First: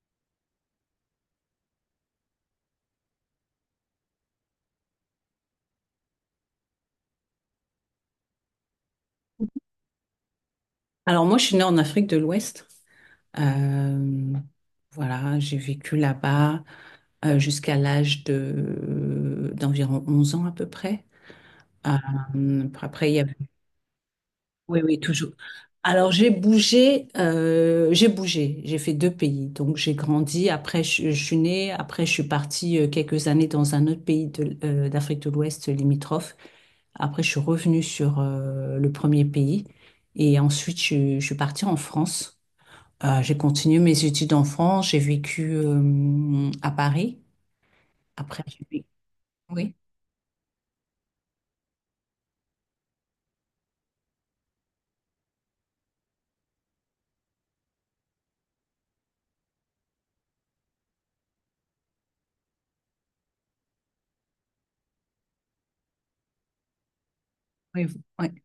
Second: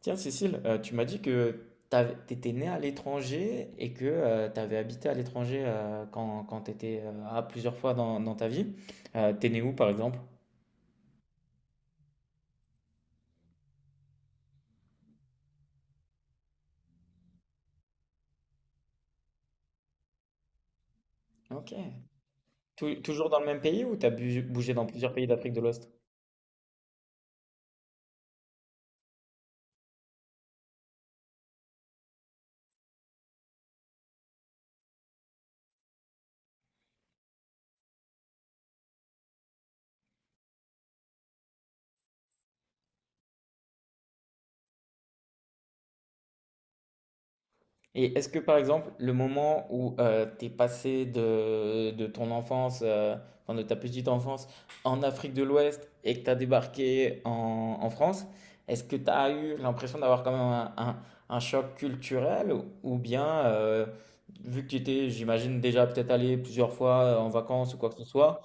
Tiens, Cécile, tu m'as dit que tu étais née à l'étranger et que tu avais habité à l'étranger quand tu étais plusieurs fois dans ta vie. T'es née où, par exemple? Alors moi, je suis née en Afrique de l'Ouest. Euh, voilà, j'ai vécu là-bas jusqu'à l'âge de d'environ 11 ans à peu près. Ok. Après, il y Toujours avait... dans le même pays ou bougé Oui, dans oui, plusieurs pays toujours. d'Afrique de l'Ouest? Alors j'ai bougé, j'ai fait deux pays. Donc j'ai grandi, je suis née, après je suis partie quelques années dans un autre pays d'Afrique de l'Ouest limitrophe. Après, je suis revenue sur le premier pays et ensuite je suis partie en France. J'ai continué mes études en France, j'ai vécu à Paris. Et est-ce que Après, par j'ai vécu- exemple, le moment Oui, où t'es passé de ton enfance, enfin de ta petite enfance, en Afrique de l'Ouest et que t'as débarqué en France, est-ce que t'as eu l'impression d'avoir quand même un choc culturel ou bien, vu que tu étais, j'imagine, déjà peut-être allé plusieurs fois en vacances ou oui, quoi oui, que ce ouais, soit,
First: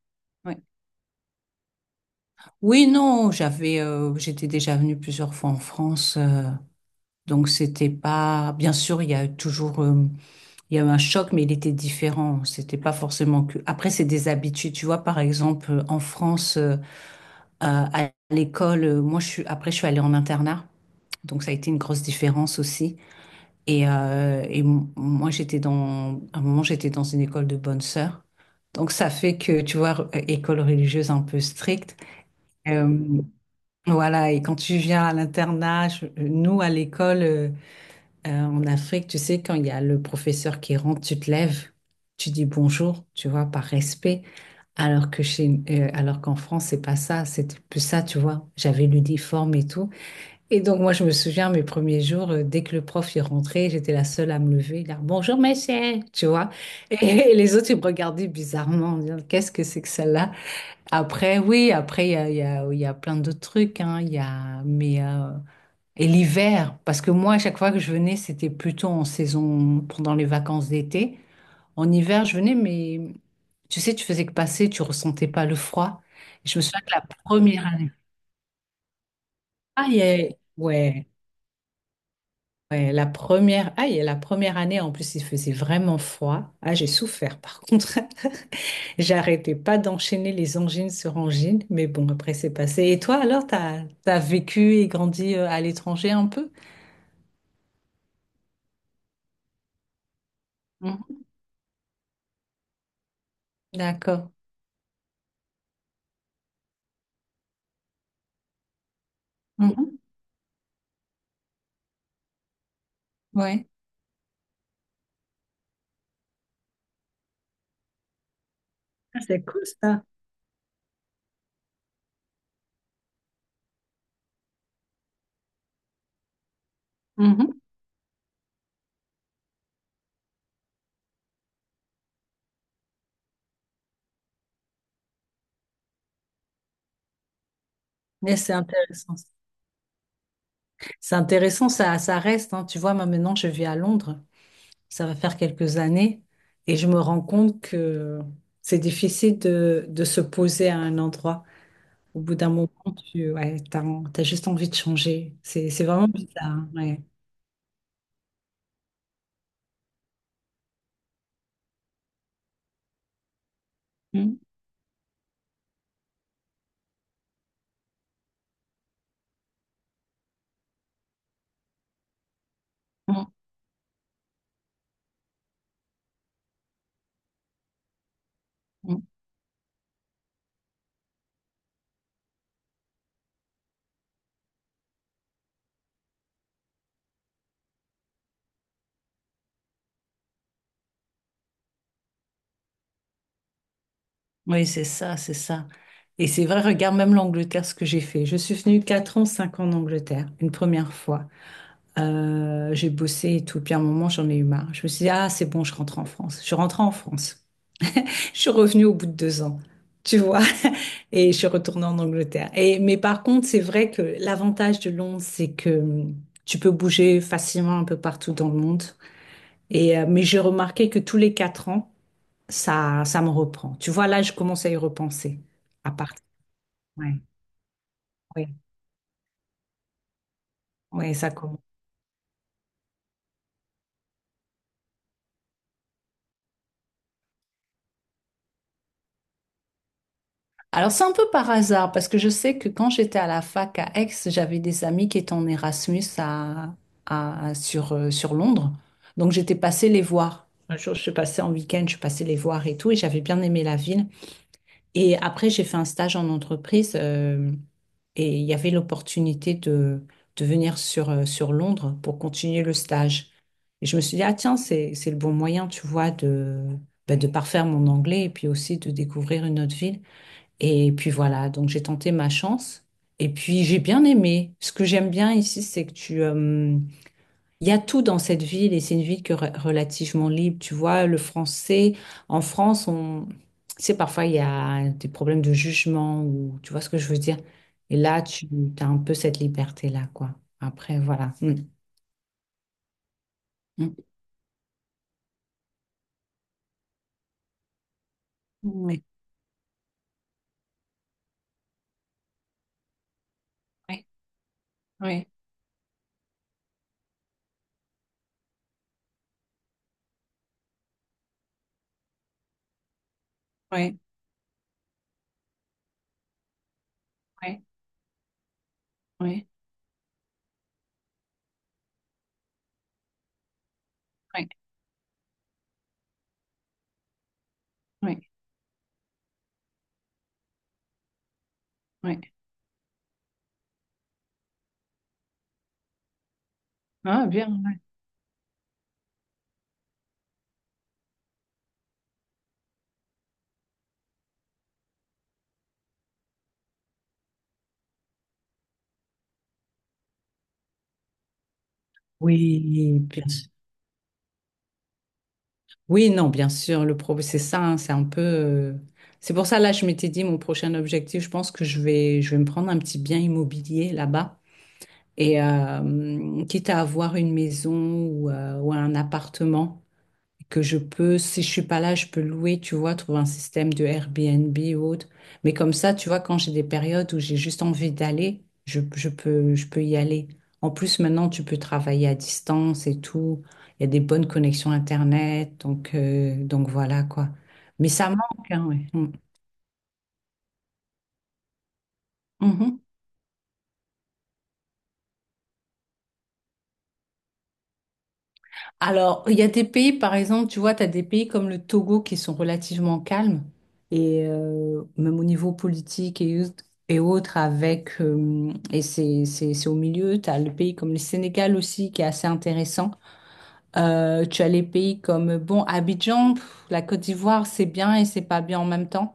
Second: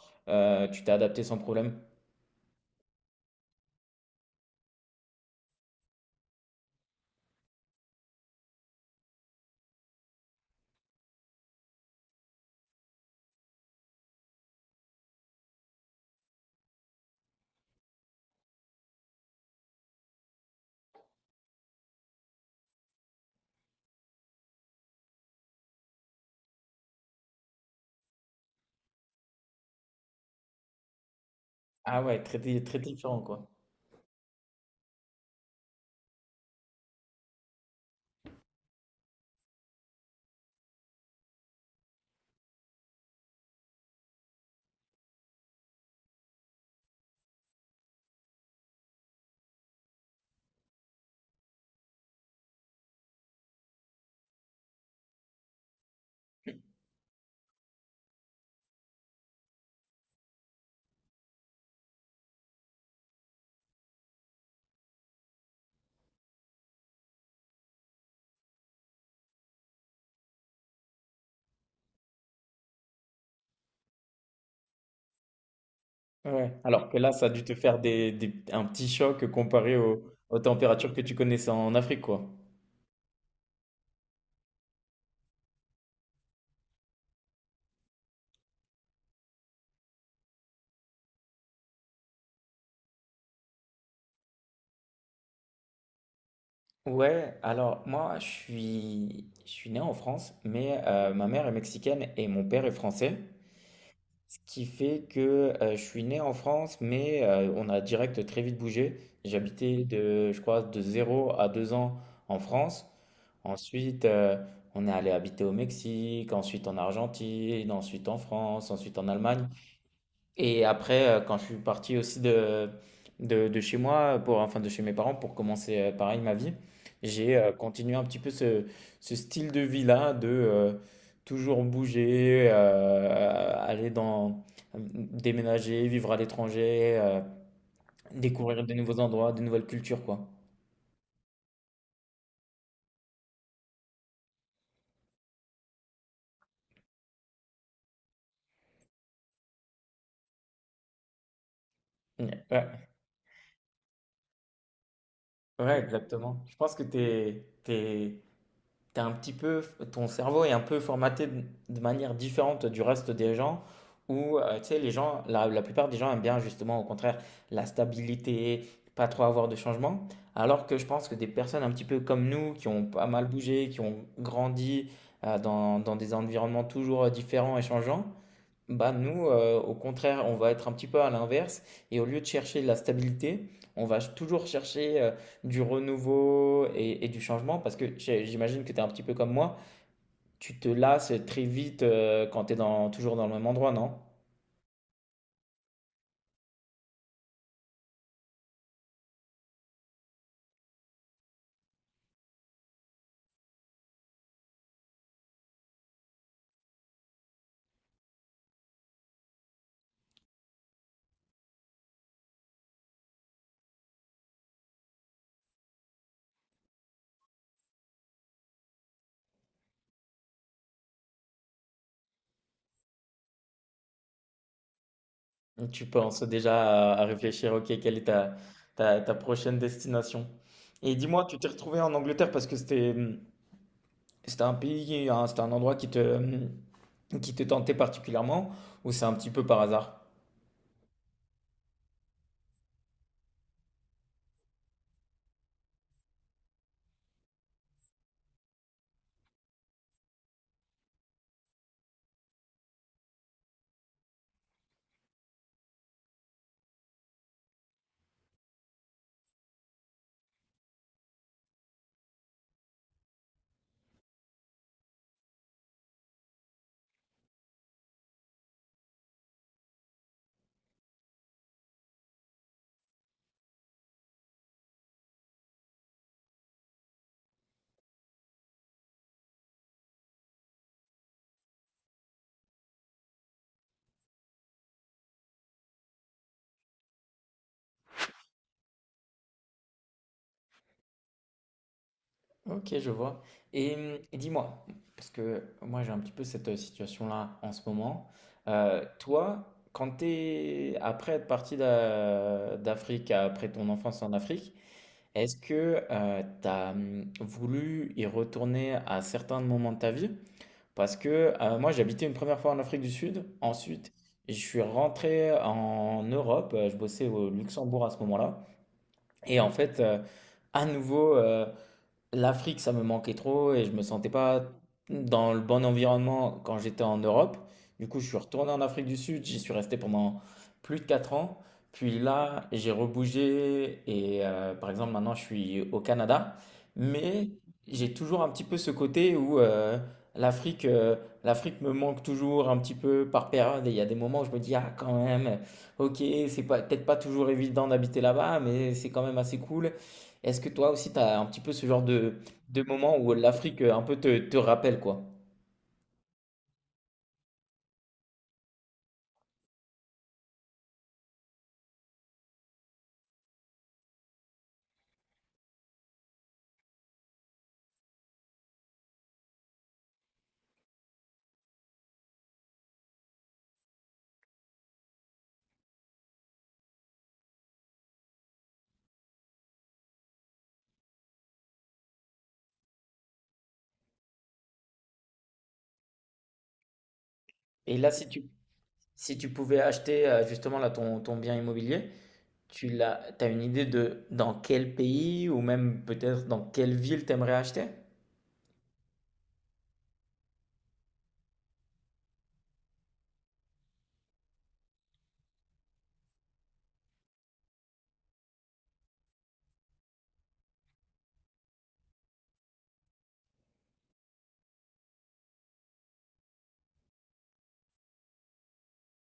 ouais. Tu t'es adapté sans problème? Oui, non, j'étais déjà venue plusieurs fois en France, donc c'était pas. Bien sûr, il y a eu toujours, il y a eu un choc, mais il était différent. C'était pas forcément que. Après, c'est des habitudes, tu vois. Par exemple, en France, à l'école, moi, je suis. Après, je suis allée en internat, donc ça a été une grosse différence aussi. Et, moi, à un moment, j'étais dans une école de bonnes sœurs. Donc, ça fait que, tu vois, école religieuse un peu stricte. Ah ouais, très, très Euh, différent quoi. voilà, et quand tu viens à l'internat, nous, à l'école, en Afrique, tu sais, quand il y a le professeur qui rentre, tu te lèves, tu dis bonjour, tu vois, par respect. Alors qu'en France, c'est pas ça, c'était plus ça, tu vois. J'avais l'uniforme et tout. Et donc, moi, je me souviens, mes premiers jours, dès que le prof est rentré, j'étais la seule à me lever, là, bonjour, monsieur, tu vois. Et, les autres, ils me regardaient bizarrement, en disant, qu'est-ce que c'est que celle-là? Après, oui, après, il y a plein d'autres trucs, hein, il y a, mais, et l'hiver, parce que moi, à chaque fois que je venais, c'était plutôt en saison, pendant les vacances d'été. En hiver, je venais, mais tu sais, tu faisais que passer, tu ressentais pas le froid. Et Ouais, je me souviens alors que que la là, ça a dû te première faire année, un petit choc comparé ah, il y a- aux températures que ouais. tu connaissais en Afrique, quoi. Et la première année, en plus, il faisait vraiment froid. Ah, j'ai souffert, par contre. J'arrêtais pas d'enchaîner les angines sur angines, mais bon, après, c'est passé. Et toi, alors, t'as vécu et grandi à l'étranger un peu? Ouais, alors moi, je suis né en France, mais Mhm. ma mère est mexicaine et mon père est français. D'accord. Ce qui fait que je suis né en France, mais on a direct très vite bougé. J'habitais Mhm. de, je crois, de 0 à 2 ans en France. Ouais. Ensuite, on est allé habiter au Mexique, ensuite en Argentine, ensuite en France, ensuite en Ah, c'est Allemagne. cool, ça. Et après, quand je suis parti aussi de chez moi, pour, enfin de chez mes parents, pour commencer pareil ma vie, j'ai Mhm. continué un petit peu ce, ce style de vie-là, de toujours bouger, aller dans, déménager, vivre à l'étranger, Mais c'est découvrir de nouveaux intéressant. endroits, de nouvelles cultures, quoi. C'est intéressant, ça reste, hein. Tu vois, moi, maintenant, je vis à Londres. Ça va faire quelques années. Et je me rends compte que c'est difficile de se poser à un endroit. Au bout d'un moment, Ouais, tu ouais, t'as, t'as juste envie de changer. Ouais, C'est vraiment exactement. Je bizarre. pense que Ouais. T'es un petit peu, ton cerveau est un peu formaté de manière différente du reste des gens, où Mm, tu sais, les gens, la plupart des gens aiment bien justement, au contraire, la stabilité, pas trop avoir de changement, alors que je pense que des personnes un petit peu comme nous, qui ont pas mm, mal bougé, qui ont grandi dans des environnements toujours différents et changeants, bah mm. nous, au contraire, on va être un petit peu à l'inverse et au lieu de chercher de la stabilité, on va toujours chercher du renouveau et du changement parce que j'imagine que tu es un petit peu comme moi, tu te lasses très vite quand tu es dans, toujours dans le même endroit, non? Oui, c'est ça, c'est ça. Et c'est vrai, regarde même l'Angleterre, ce que j'ai fait. Je suis venue 4 ans, 5 ans en Angleterre, une première fois. J'ai bossé et tout. Puis à un moment, j'en ai eu marre. Je me suis dit, ah, c'est bon, je rentre en France. Je suis rentrée en France. Je suis revenue au bout de 2 ans, tu vois. Et je suis retournée en Angleterre. Et, mais par contre, c'est vrai que l'avantage de Londres, c'est que tu peux bouger facilement un peu partout dans le monde. Et, mais j'ai remarqué que tous les 4 ans, ça me reprend. Tu vois, là, je commence à y repenser. Tu À partir. penses déjà à Ouais, réfléchir, ok, quelle est ouais, ta prochaine destination? Et ouais, dis-moi, ça tu t'es commence. retrouvé en Angleterre parce que c'était c'était un pays, hein, c'était un endroit qui te tentait particulièrement ou c'est un petit peu par hasard? Alors, c'est un peu par hasard, parce que je sais que quand j'étais à la fac à Aix, j'avais des amis qui étaient en Erasmus sur Londres. Donc, j'étais passée les voir. Un jour, je suis passée en week-end, je suis passée les voir et tout, et j'avais bien aimé la ville. Et après, j'ai fait un stage en entreprise. Et il y avait l'opportunité de venir sur Londres pour continuer le stage. Et je me suis dit, ah tiens, c'est le bon moyen, tu vois, de, ben, de parfaire mon anglais et puis aussi de découvrir une autre ville. Et puis voilà, donc j'ai tenté ma chance. Et puis j'ai bien aimé. Ce que j'aime bien ici, c'est que il y a tout dans cette ville et c'est une ville qui est relativement libre. Tu vois, le français, en France, tu sais, parfois il y a des problèmes de jugement ou tu vois ce que je veux dire. Et là, tu as un peu cette liberté-là, quoi. Après, voilà. Mm. Ok, je vois. Mm. Et dis-moi, parce que moi j'ai un petit peu cette situation-là en ce moment. Oui, Toi, quand t'es après être parti d'Afrique, après ton enfance oui, en Afrique, oui, est-ce que t'as voulu y retourner à certains moments de ta vie? Parce que moi j'ai habité une première fois en Afrique du Sud, ensuite oui, je suis rentré en Europe, je bossais au oui, Luxembourg à ce moment-là, et oui, en fait à nouveau. L'Afrique, ça me manquait trop et je me sentais pas oui, dans le bon environnement quand j'étais en Europe. Du coup, je suis oui, retourné en Afrique du Sud, j'y suis resté pendant plus de 4 ans. Puis oui. là, j'ai rebougé et par exemple, maintenant, je suis au Canada. Ah, Mais bien, ouais. j'ai toujours un petit peu ce côté où l'Afrique euh, l'Afrique me manque toujours un petit peu par période. Et il y a des moments où je me dis, ah, quand même, ok, c'est pas, peut-être pas toujours évident d'habiter là-bas, mais c'est quand même assez cool. Est-ce que toi aussi, tu as un petit peu ce genre Oui, de moment où bien sûr. l'Afrique un peu te rappelle quoi? Oui, non, bien sûr. Le problème, c'est ça, hein, c'est un peu. C'est pour ça, là, je m'étais dit, mon prochain objectif, je pense que je vais me prendre un petit bien immobilier là-bas. Et quitte à avoir une maison ou un appartement que je peux, si je suis pas là, je peux louer, tu vois, trouver un système de Airbnb ou autre. Mais comme ça, tu vois, quand j'ai des périodes où j'ai juste envie d'aller, je peux y aller. En plus, maintenant, tu peux travailler à distance et tout. Il y a des bonnes connexions Internet. Donc voilà, quoi. Et là, Mais ça manque, hein, ouais. Mm. si tu pouvais acheter justement là, ton bien immobilier, Mhm. T'as une idée de dans quel pays ou même peut-être dans quelle ville t'aimerais acheter? Alors, il y a des pays, par exemple, tu vois, tu as des pays comme le Togo qui sont relativement calmes, et même au niveau politique et autres, et c'est au milieu, tu as le pays comme le Sénégal aussi qui est assez intéressant. Tu as les pays comme, bon, Abidjan, pff, la Côte d'Ivoire, c'est bien et c'est pas bien en même temps.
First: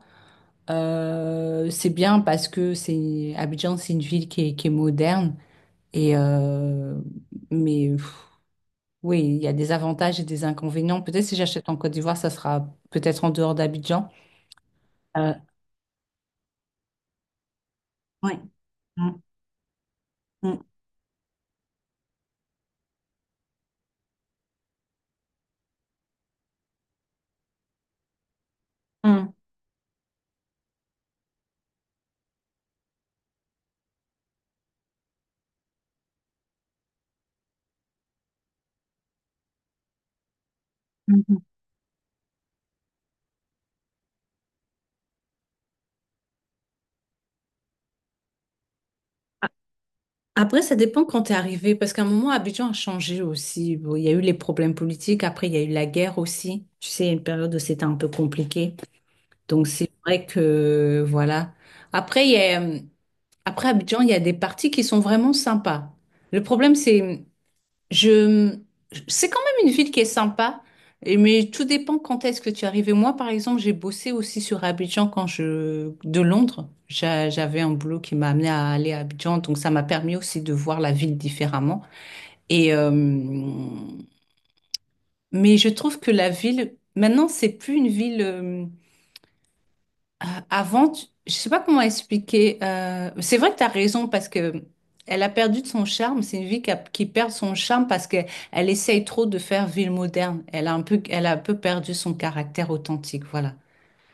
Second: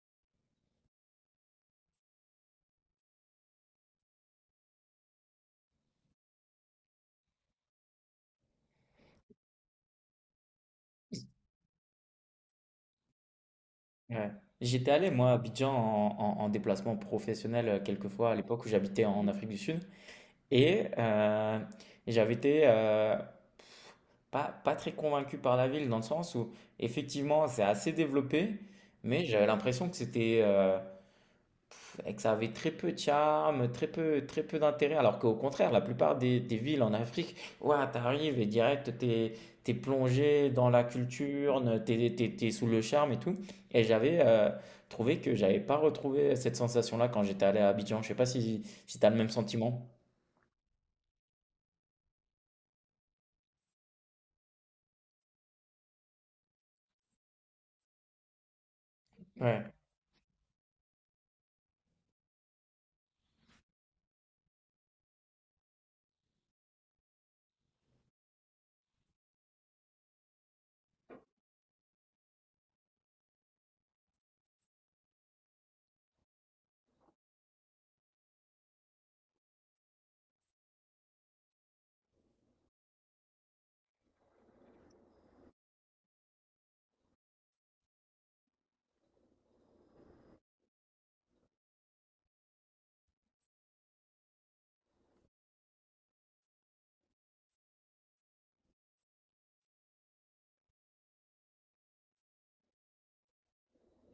C'est bien parce que c'est Abidjan, c'est une ville qui est moderne, et, euh, mais. Oui, il y a des avantages et des inconvénients. Peut-être si j'achète en Côte d'Ivoire, ça sera peut-être en dehors d'Abidjan. Ouais. J'étais allé, moi, à Euh, Abidjan en déplacement professionnel quelquefois à Ouais. l'époque où j'habitais Mm, en Afrique du Sud. mm, Et j'avais été pas, pas très convaincu par la ville, dans le sens où effectivement c'est assez développé, mais mm, j'avais l'impression que c'était que ça avait très peu de charme, très peu d'intérêt, alors qu'au contraire, la plupart des villes en Afrique, ouah, t'arrives et direct, t'es, t'es plongé dans la mhm. culture, t'es, t'es, t'es sous le charme et tout. Et j'avais trouvé que j'avais pas retrouvé cette sensation-là quand j'étais allé à Abidjan. Je sais pas si, si t'as le même sentiment. Après, ça dépend quand tu es arrivé, parce qu'à un moment, Abidjan a changé aussi. Bon, il y a eu les problèmes politiques, après, il y a eu la guerre aussi. Tu sais, il y a une période où c'était un peu compliqué. Donc, Ouais, c'est vrai que, voilà. Après, il y a, Après Abidjan, il y a des parties qui sont vraiment sympas. Le problème, c'est, Je, C'est quand même une ville qui est sympa, mais tout dépend quand est-ce que tu arrives. Et moi, par exemple, j'ai bossé aussi sur Abidjan de Londres. J'avais un boulot qui m'a amené à aller à Abidjan, donc ça m'a permis aussi de voir la ville différemment. Et mais je trouve que la ville, maintenant, c'est plus une ville. Avant, je sais pas comment expliquer. C'est vrai que tu as raison parce que elle a perdu de son charme. C'est une vie qui perd son charme parce qu'elle elle essaye trop de faire ville moderne. Elle a un peu perdu son caractère authentique, voilà.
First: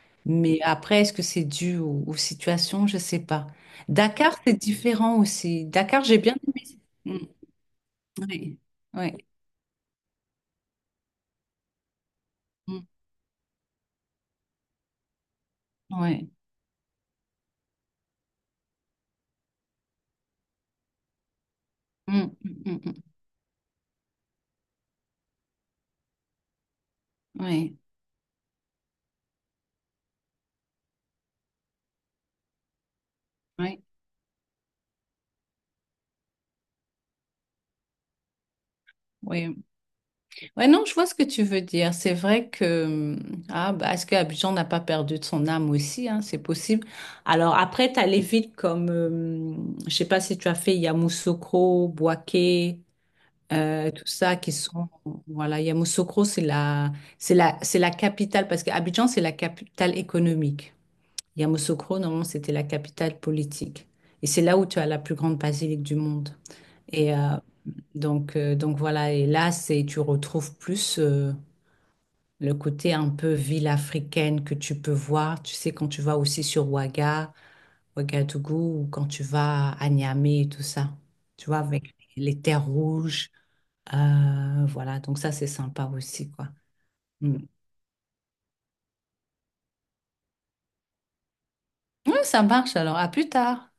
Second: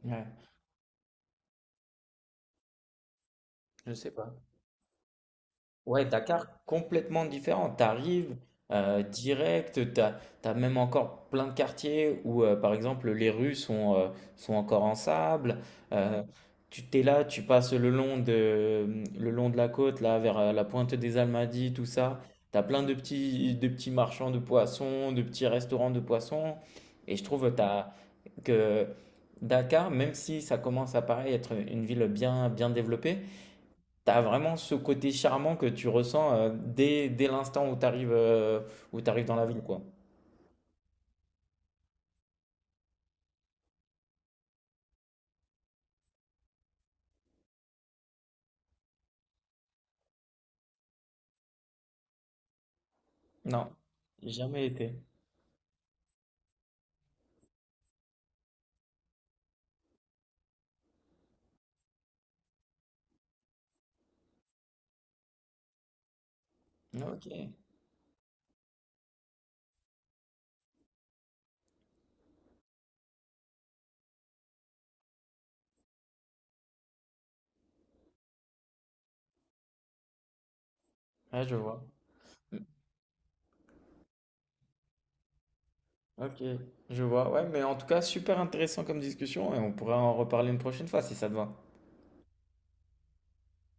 ouais. Mais après, est-ce que c'est dû aux, aux situations? Je sais pas. Je sais pas. Dakar, c'est différent aussi. Dakar, Ouais, j'ai bien Dakar, aimé. complètement Mm, différent. T'arrives oui, oui, direct, t'as, t'as même encore plein de quartiers où, par mm, exemple, les rues sont, sont encore en sable. Euh, ouais, Tu t'es là, tu passes le long de la côte, là, vers la pointe des Almadies, tout ça. mm, mm, T'as mm, plein mm, de petits marchands de poissons, de petits restaurants de poissons. Et je trouve oui, t'as, que Dakar, même si ça commence à paraître être une ville bien, bien développée, oui, t'as vraiment ce côté charmant que tu ressens dès, dès l'instant où t'arrives dans la ville, oui. quoi. Ouais, non, je vois ce que tu veux dire. C'est vrai que, ah, bah, est-ce que Abidjan n'a pas perdu de son âme aussi, hein, c'est possible. Alors après, t'as les villes comme, je sais pas si tu as fait Yamoussoukro, Boaké, Non, tout ça qui jamais sont, été. voilà, Yamoussoukro, c'est la capitale, parce qu'Abidjan, c'est la capitale économique. Yamoussoukro, normalement, c'était la capitale politique. Et c'est là où tu as la plus grande basilique du monde. Et Ok, donc voilà, et là, tu retrouves plus. Le côté un peu ville africaine que tu peux voir, tu sais, quand tu vas aussi sur Ouaga, Ouagadougou, ou quand tu vas à Niamey et tout ça, ah, tu je vois, vois. avec les terres rouges, voilà, donc ça c'est sympa aussi, Ok, quoi. je vois. Mm. Ouais, mais en tout cas, super intéressant comme discussion et on pourra en reparler une prochaine fois si ça te va. Ouais, ça marche alors, à plus tard.